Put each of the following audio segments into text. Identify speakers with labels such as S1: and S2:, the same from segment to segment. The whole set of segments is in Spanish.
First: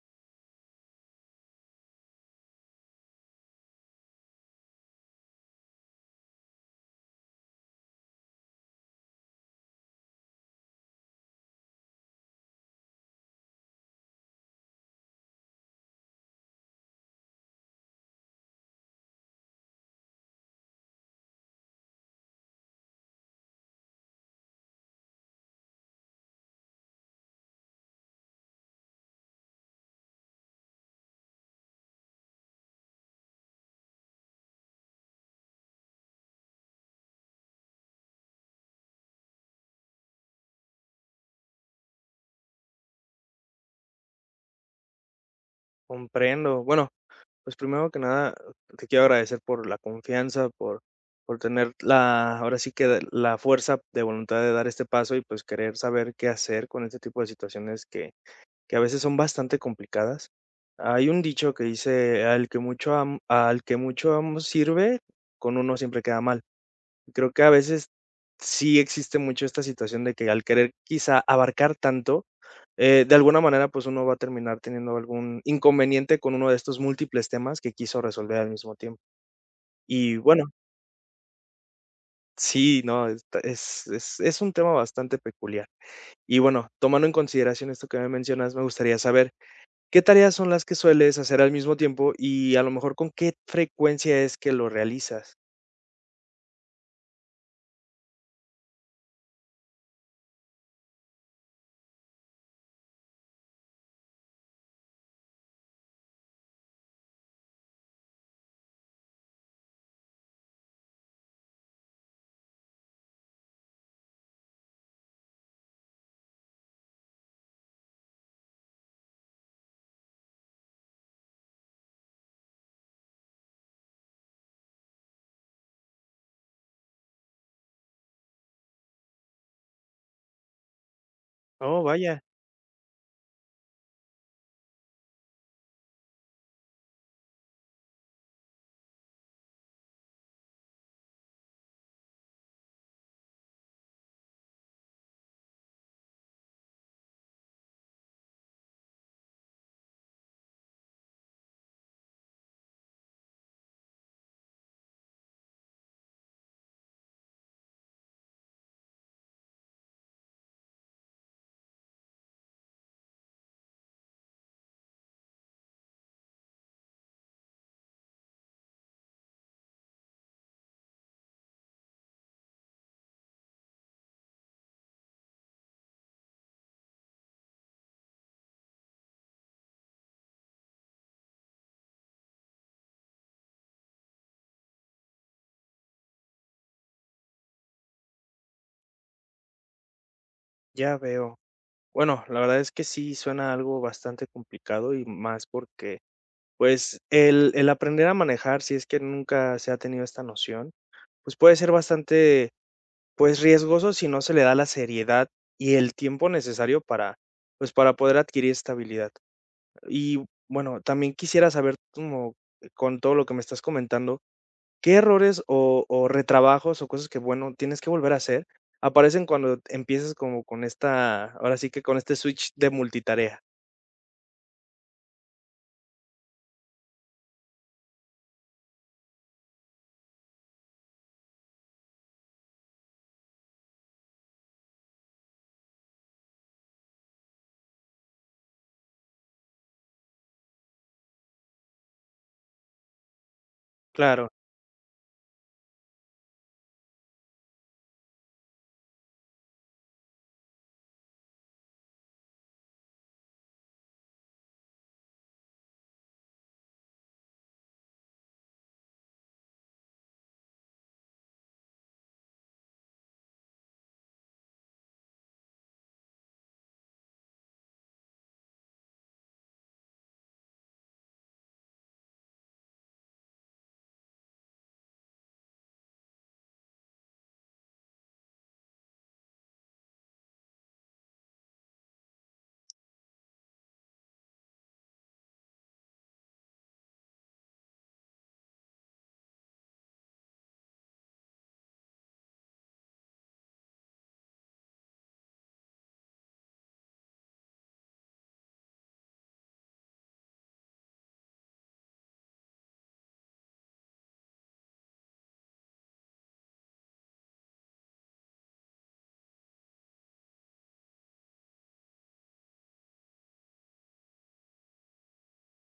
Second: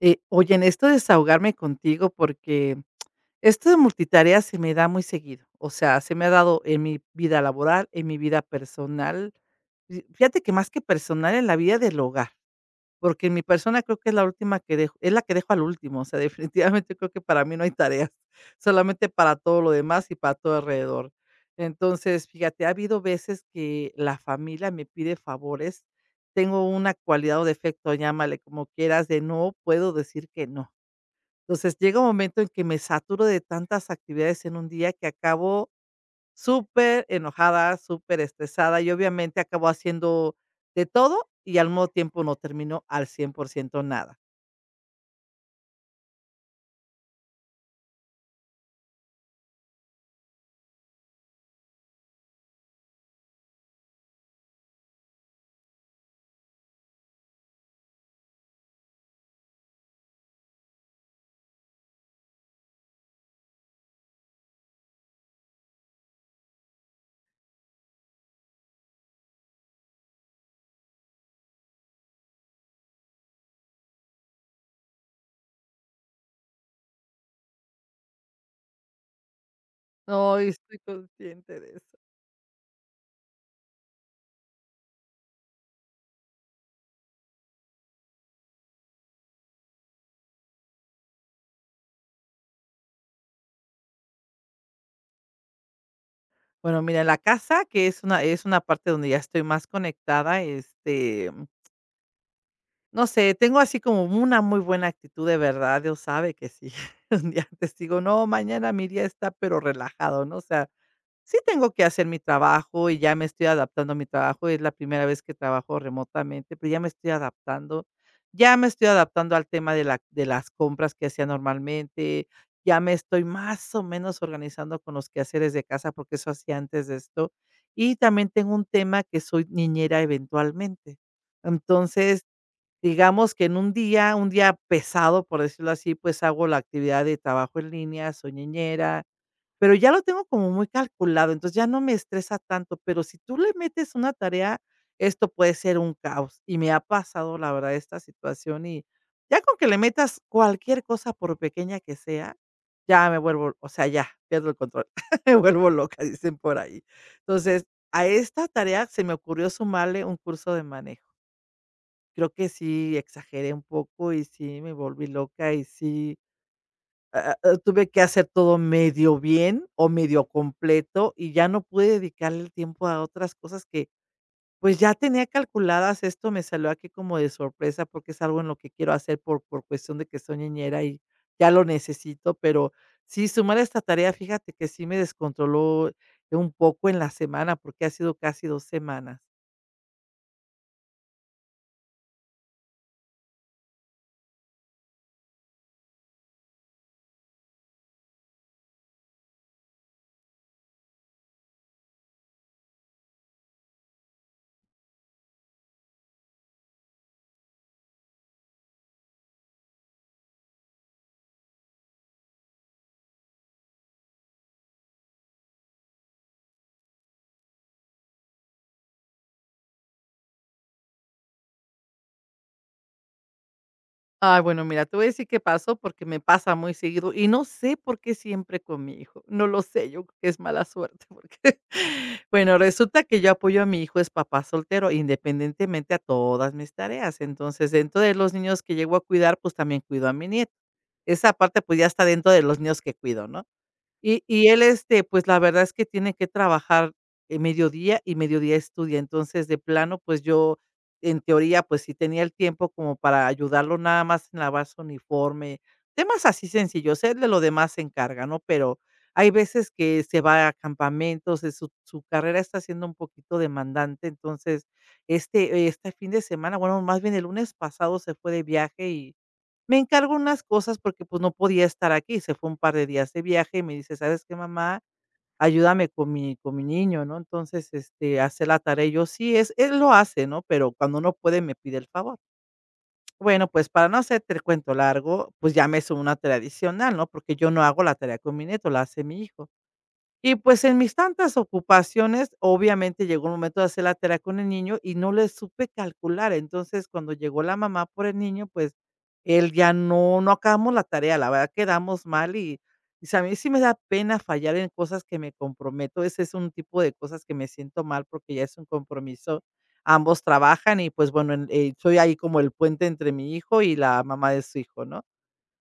S1: Oye, en esto de desahogarme contigo porque esto de multitarea se me da muy seguido. O sea, se me ha dado en mi vida laboral, en mi vida personal. Y fíjate que más que personal, en la vida del hogar. Porque mi persona creo que es la que dejo al último. O sea, definitivamente creo que para mí no hay tareas, solamente para todo lo demás y para todo alrededor. Entonces, fíjate, ha habido veces que la familia me pide favores. Tengo una cualidad o defecto, llámale como quieras, de no puedo decir que no. Entonces, llega un momento en que me saturo de tantas actividades en un día que acabo súper enojada, súper estresada, y obviamente acabó haciendo de todo, y al mismo tiempo no terminó al 100% nada.
S2: Comprendo. Bueno, pues primero que nada, te quiero agradecer por la confianza, por tener ahora sí que la fuerza de voluntad de dar este paso y pues querer saber qué hacer con este tipo de situaciones que a veces son bastante complicadas. Hay un dicho que dice, al que al que mucho amo sirve, con uno siempre queda mal. Y creo que a veces sí existe mucho esta situación de que al querer quizá abarcar tanto, de alguna manera, pues uno va a terminar teniendo algún inconveniente con uno de estos múltiples temas que quiso resolver al mismo tiempo. Y bueno,
S1: Ay, estoy consciente de eso.
S2: sí, no, es un tema bastante peculiar. Y bueno, tomando en consideración esto que me mencionas, me gustaría saber qué tareas son las que sueles hacer al mismo tiempo y a lo mejor con qué frecuencia es que lo realizas.
S1: Bueno, mira, la casa, que es una parte donde ya estoy más conectada, este, no sé, tengo así como una muy buena actitud, de verdad, Dios sabe que sí. Un día antes digo: "No, mañana mi día está, pero relajado", ¿no? O sea, sí tengo que hacer mi trabajo y ya me estoy adaptando a mi trabajo. Es la primera vez que trabajo remotamente, pero ya me estoy adaptando. Ya me estoy adaptando al tema de las compras que hacía normalmente. Ya me estoy más o menos organizando con los quehaceres de casa, porque eso hacía antes de esto. Y también tengo un tema que soy niñera eventualmente.
S2: Oh, vaya,
S1: Entonces, digamos que en un día pesado, por decirlo así, pues hago la actividad de trabajo en línea, soy niñera, pero ya lo tengo como muy calculado, entonces ya no me estresa tanto, pero si tú le metes una tarea, esto puede ser un caos. Y me ha pasado, la verdad, esta situación y ya con que le metas cualquier cosa, por pequeña que sea, ya me vuelvo, o sea, ya pierdo el control, me vuelvo loca, dicen por ahí. Entonces, a esta tarea se me ocurrió sumarle un curso de manejo. Creo que sí exageré un poco y sí me volví loca y sí, tuve que hacer todo medio bien o medio completo, y ya no pude dedicarle el tiempo a otras cosas que, pues, ya tenía calculadas. Esto me salió aquí como de sorpresa, porque es algo en lo que quiero hacer por cuestión de que soy niñera y ya lo necesito, pero sí, sumar esta tarea, fíjate que sí me descontroló un poco en la semana, porque ha sido casi 2 semanas.
S2: ya veo. Bueno, la verdad es que sí suena algo bastante complicado y más porque, pues, el aprender a manejar, si es que nunca se ha tenido esta noción, pues, puede ser bastante, pues, riesgoso si no se le da la seriedad y el tiempo necesario para, pues, para poder adquirir estabilidad. Y bueno, también quisiera saber como con todo lo que me estás comentando, ¿qué errores o retrabajos o cosas que, bueno, tienes que volver a hacer, aparecen cuando empiezas como con esta, ahora sí que con este switch de multitarea?
S1: Ah, bueno, mira, te voy a decir qué pasó, porque me pasa muy seguido y no sé por qué siempre con mi hijo. No lo sé, yo creo que es mala suerte, porque bueno, resulta que yo apoyo a mi hijo, es papá soltero, independientemente a todas mis tareas. Entonces, dentro de los niños que llego a cuidar, pues también cuido a mi nieto. Esa parte, pues ya está dentro de los niños que cuido, ¿no? Y
S2: Claro,
S1: y él, este, pues, la verdad es que tiene que trabajar, mediodía y mediodía estudia. Entonces, de plano, pues, yo, en teoría, pues, sí tenía el tiempo como para ayudarlo nada más en lavar su uniforme, temas así sencillos. Él de lo demás se encarga, ¿no? Pero hay veces que se va a campamentos, su carrera está siendo un poquito demandante. Entonces, este fin de semana, bueno, más bien el lunes pasado se fue de viaje y me encargo unas cosas porque, pues, no podía estar aquí, se fue un par de días de viaje y me dice: "¿Sabes qué, mamá? Ayúdame con mi niño", ¿no? Entonces, este, hace la tarea y yo sí, es él lo hace, ¿no? Pero cuando no puede, me pide el favor. Bueno, pues, para no hacerte el cuento largo, pues, ya me es una tradicional, ¿no? Porque yo no hago la tarea con mi nieto, la hace mi hijo. Y pues en mis tantas ocupaciones, obviamente llegó el momento de hacer la tarea con el niño y no le supe calcular. Entonces, cuando llegó la mamá por el niño, pues él ya no, no acabamos la tarea, la verdad quedamos mal, y si a mí sí me da pena fallar en cosas que me comprometo. Ese es un tipo de cosas que me siento mal porque ya es un compromiso. Ambos trabajan y pues bueno, soy ahí como el puente entre mi hijo y la mamá de su hijo, ¿no?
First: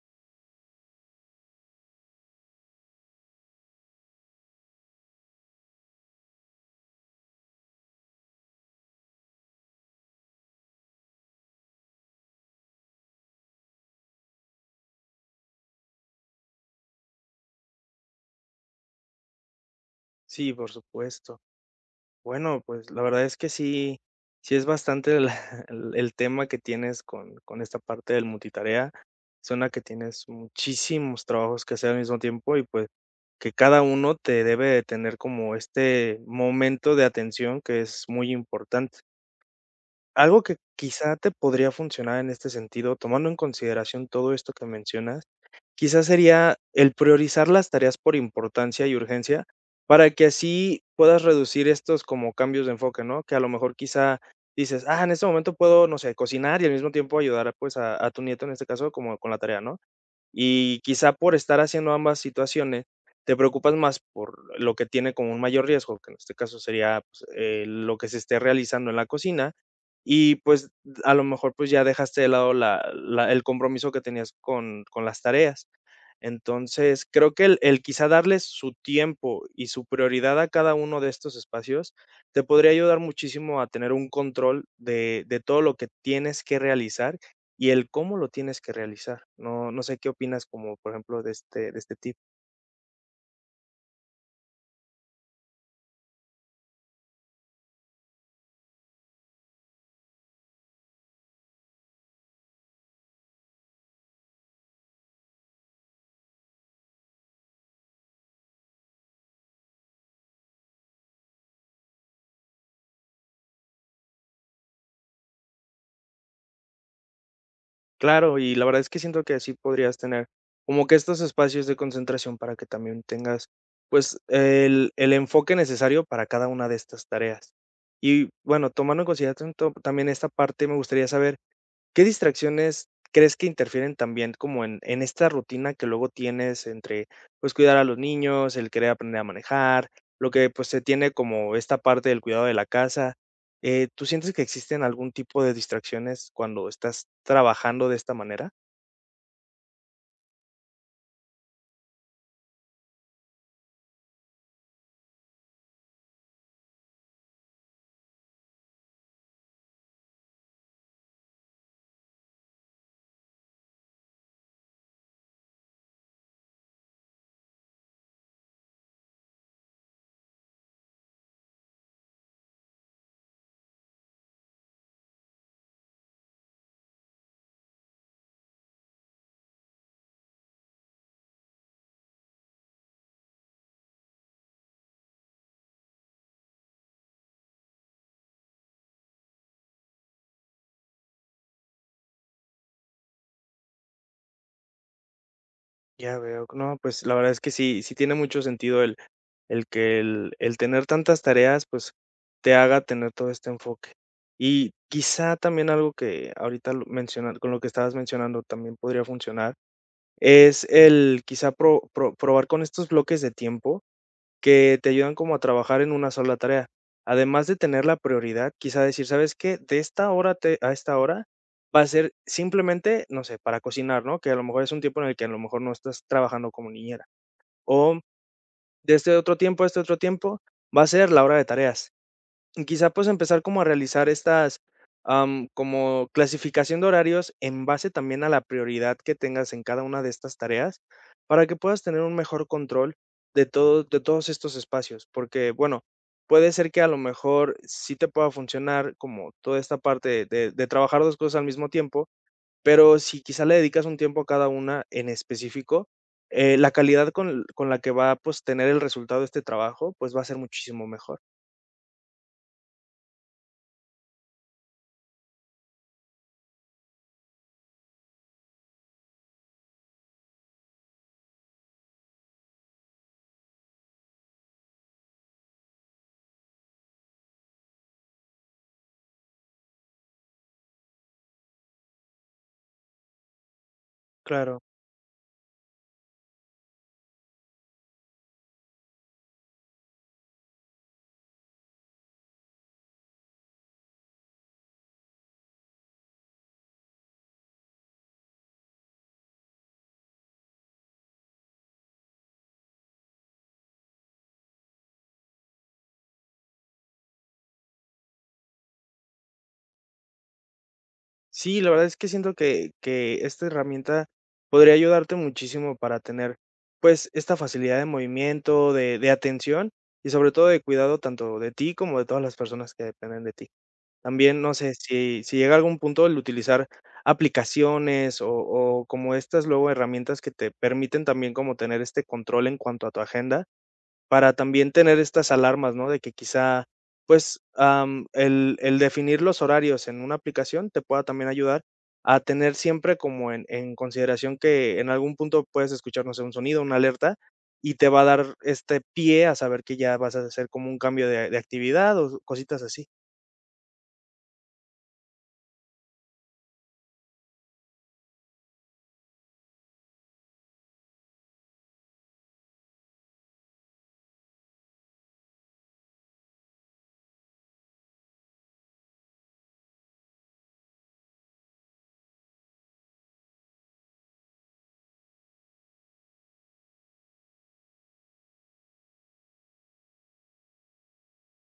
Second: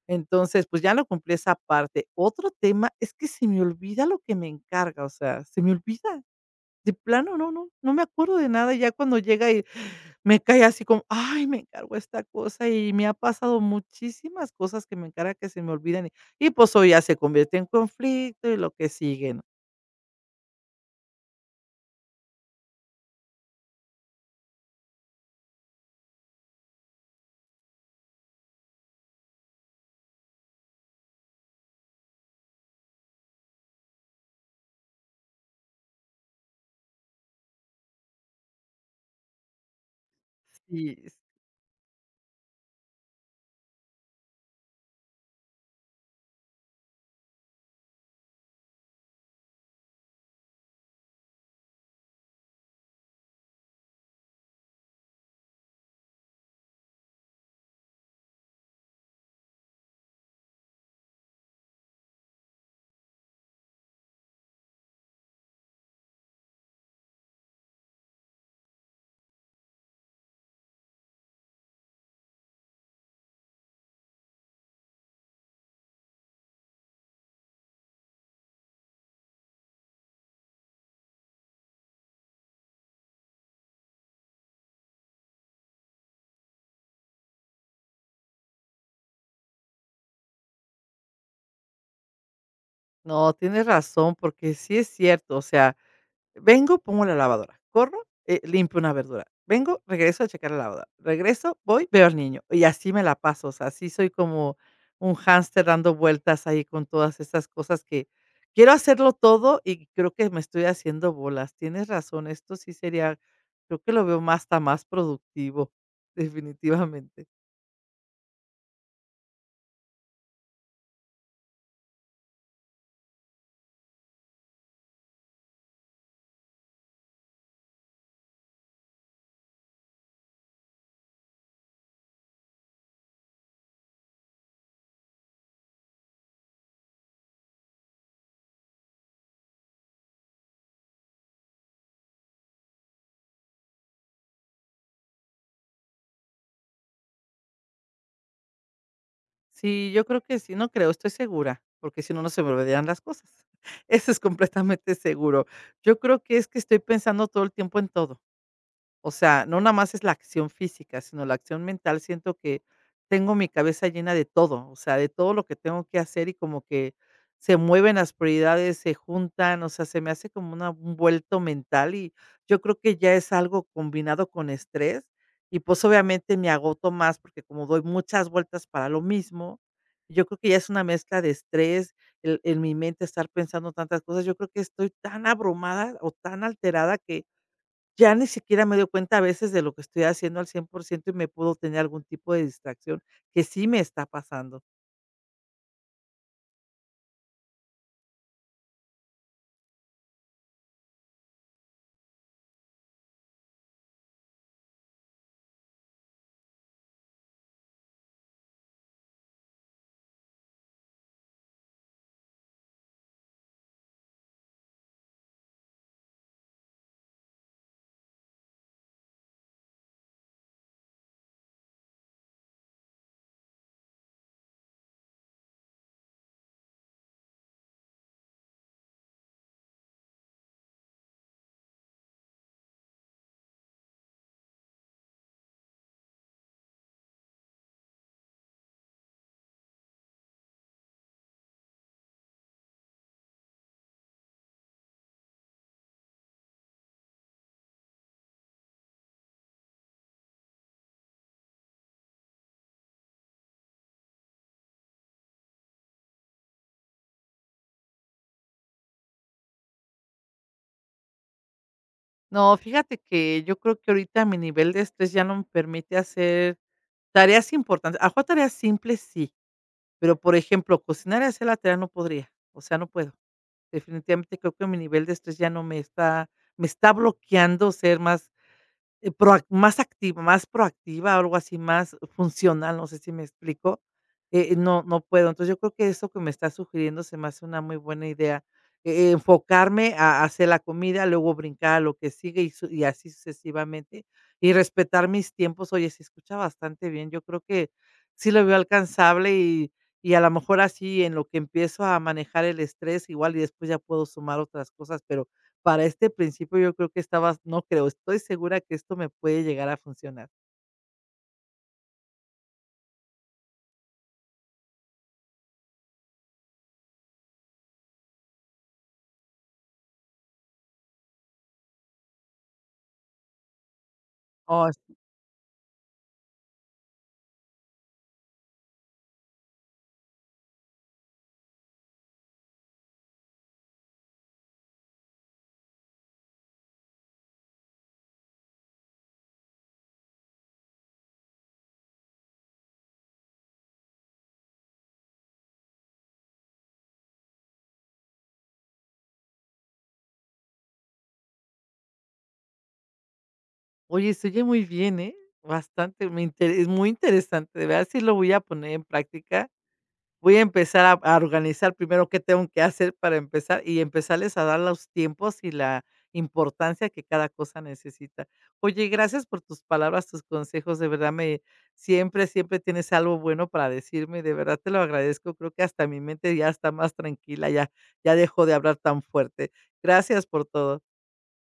S1: Entonces, pues, ya lo cumplí esa parte. Otro tema es que se me olvida lo que me encarga, o sea, se me olvida. De plano, no me acuerdo de nada, ya cuando llega y me cae así como, ay, me encargo esta cosa, y me ha pasado muchísimas cosas que me encarga que se me olvidan, y pues, hoy ya se convierte en conflicto y lo que sigue, ¿no?
S2: sí, por supuesto. Bueno, pues la verdad es que sí, sí es bastante el tema que tienes con esta parte del multitarea. Suena que tienes muchísimos trabajos que hacer al mismo tiempo y pues que cada uno te debe de tener como este momento de atención que es muy importante. Algo que
S1: Sí,
S2: quizá te podría funcionar en este sentido, tomando en consideración todo esto que mencionas, quizás sería el priorizar las tareas por importancia y urgencia para que así puedas reducir estos como cambios de enfoque, ¿no? Que a lo mejor quizá dices, ah, en este momento puedo, no sé, cocinar y al mismo tiempo ayudar pues a tu nieto en este caso como con la tarea, ¿no? Y quizá por estar haciendo ambas situaciones, te preocupas más por lo que tiene como un mayor riesgo, que en este caso sería, pues, lo que se esté realizando en la cocina, y pues, a lo mejor, pues, ya dejaste de lado la la el compromiso que tenías con las tareas. Entonces, creo que el quizá darles su tiempo y su prioridad a cada uno de estos espacios, te podría ayudar muchísimo a tener un control de todo lo que tienes que realizar y el cómo lo tienes que realizar. No, no sé qué opinas como, por ejemplo, de este tip.
S1: no, tienes razón, porque sí es cierto, o sea, vengo, pongo la lavadora, corro, limpio una verdura, vengo, regreso a checar la lavadora, regreso, voy, veo al niño y así me la paso, o sea, así soy como un hámster dando vueltas ahí con todas esas cosas que quiero hacerlo todo y creo que me estoy haciendo bolas. Tienes razón, esto sí sería, creo que lo veo más, hasta más productivo, definitivamente.
S2: Claro, y la verdad es que siento que así podrías tener como que estos espacios de concentración para que también tengas pues el enfoque necesario para cada una de estas tareas. Y bueno, tomando en consideración también esta parte, me gustaría saber ¿qué distracciones crees que interfieren también como en esta rutina que luego tienes entre, pues, cuidar a los niños, el querer aprender a manejar, lo que, pues, se tiene como esta parte del cuidado de la casa? ¿Tú sientes que existen algún tipo de distracciones cuando estás trabajando de esta manera?
S1: Sí, yo creo que sí, no creo, estoy segura, porque si no, no se me olvidarían las cosas. Eso es completamente seguro. Yo creo que es que estoy pensando todo el tiempo en todo. O sea, no nada más es la acción física, sino la acción mental. Siento que tengo mi cabeza llena de todo, o sea, de todo lo que tengo que hacer y como que se mueven las prioridades, se juntan, o sea, se me hace como un vuelto mental y yo creo que ya es algo combinado con estrés y pues obviamente me agoto más porque como doy muchas vueltas para lo mismo, yo creo que ya es una mezcla de estrés, en mi mente estar pensando tantas cosas, yo creo que estoy tan abrumada o tan alterada que ya ni siquiera me doy cuenta a veces de lo que estoy haciendo al 100% y me puedo tener algún tipo de distracción, que sí me está pasando.
S2: Ya veo, no, pues, la verdad es que sí, sí tiene mucho sentido el que el tener tantas tareas, pues, te haga tener todo este enfoque. Y quizá también algo que ahorita lo mencionar con lo que estabas mencionando también podría funcionar, es el quizá probar con estos bloques de tiempo que te ayudan como a trabajar en una sola tarea. Además de tener la prioridad, quizá decir: "¿Sabes qué? De esta hora te a esta hora va a ser simplemente", no sé, para cocinar, ¿no? Que a lo mejor es un tiempo en el que a lo mejor no estás trabajando como niñera, o de este otro tiempo a este otro tiempo, va a ser la hora de tareas. Y quizá, pues, empezar como a realizar estas, como clasificación de horarios en base también a la prioridad que tengas en cada una de estas tareas, para que puedas tener un mejor control de todo de todos estos espacios. Porque, bueno, puede ser que a lo mejor sí te pueda funcionar como toda esta parte de trabajar 2 cosas al mismo tiempo, pero si quizá le dedicas un tiempo a cada una en específico, la calidad con la que va a, pues, tener el resultado de este trabajo, pues, va a ser muchísimo mejor.
S1: No, fíjate que yo creo que ahorita mi nivel de estrés ya no me permite hacer tareas importantes. A tareas simples sí, pero, por ejemplo, cocinar y hacer la tarea no podría, o sea, no puedo. Definitivamente creo que mi nivel de estrés ya no me está bloqueando ser más. Proac Más activa, más proactiva, algo así, más funcional, no sé si me explico,
S2: Claro.
S1: no puedo. Entonces, yo creo que eso que me estás sugiriendo se me hace una muy buena idea, enfocarme a hacer la comida, luego brincar a lo que sigue y así sucesivamente, y respetar mis tiempos. Oye, se escucha bastante bien, yo creo que sí lo veo alcanzable y a lo mejor así en lo que empiezo a manejar el estrés igual y después ya puedo sumar otras cosas, pero para este principio yo creo que estabas no creo, estoy segura que esto me puede llegar a funcionar.
S2: Sí, la verdad es que siento que esta herramienta podría ayudarte muchísimo para tener, pues, esta facilidad de movimiento, de atención y sobre todo de cuidado tanto de ti como de todas las personas que dependen de ti. También, no
S1: Oh,
S2: sé, si si llega a algún punto el utilizar aplicaciones o como estas luego herramientas que te permiten también como tener este control en cuanto a tu agenda, para también tener estas alarmas, ¿no? De que quizá, pues, el definir los horarios en una aplicación te pueda también ayudar a tener siempre como en consideración que en algún punto puedes escuchar, no sé, un sonido, una alerta, y te va a dar este pie a saber que ya vas a hacer como un cambio de actividad o cositas así.
S1: oye, se oye muy bien, ¿eh? Bastante, me inte es muy interesante, de verdad sí lo voy a poner en práctica. Voy a empezar a organizar primero qué tengo que hacer para empezar y empezarles a dar los tiempos y la importancia que cada cosa necesita. Oye, gracias por tus palabras, tus consejos, de verdad me siempre, siempre tienes algo bueno para decirme, de verdad te lo agradezco, creo que hasta mi mente ya está más tranquila, ya dejó de hablar tan fuerte. Gracias por todo.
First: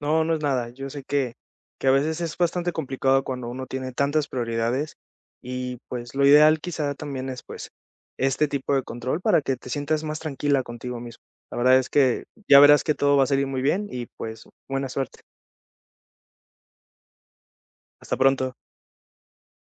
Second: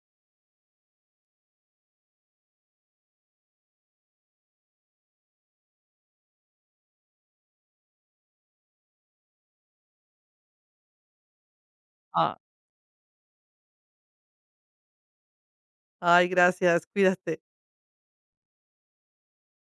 S2: No, no es nada. Yo sé que a veces es bastante complicado cuando uno tiene tantas prioridades y, pues, lo ideal quizá también es, pues, este tipo de control para que te sientas más tranquila contigo mismo. La verdad es que
S1: Ah,
S2: ya verás que todo va a salir muy bien y, pues, buena suerte.
S1: Ay, gracias, cuídate.
S2: Hasta pronto.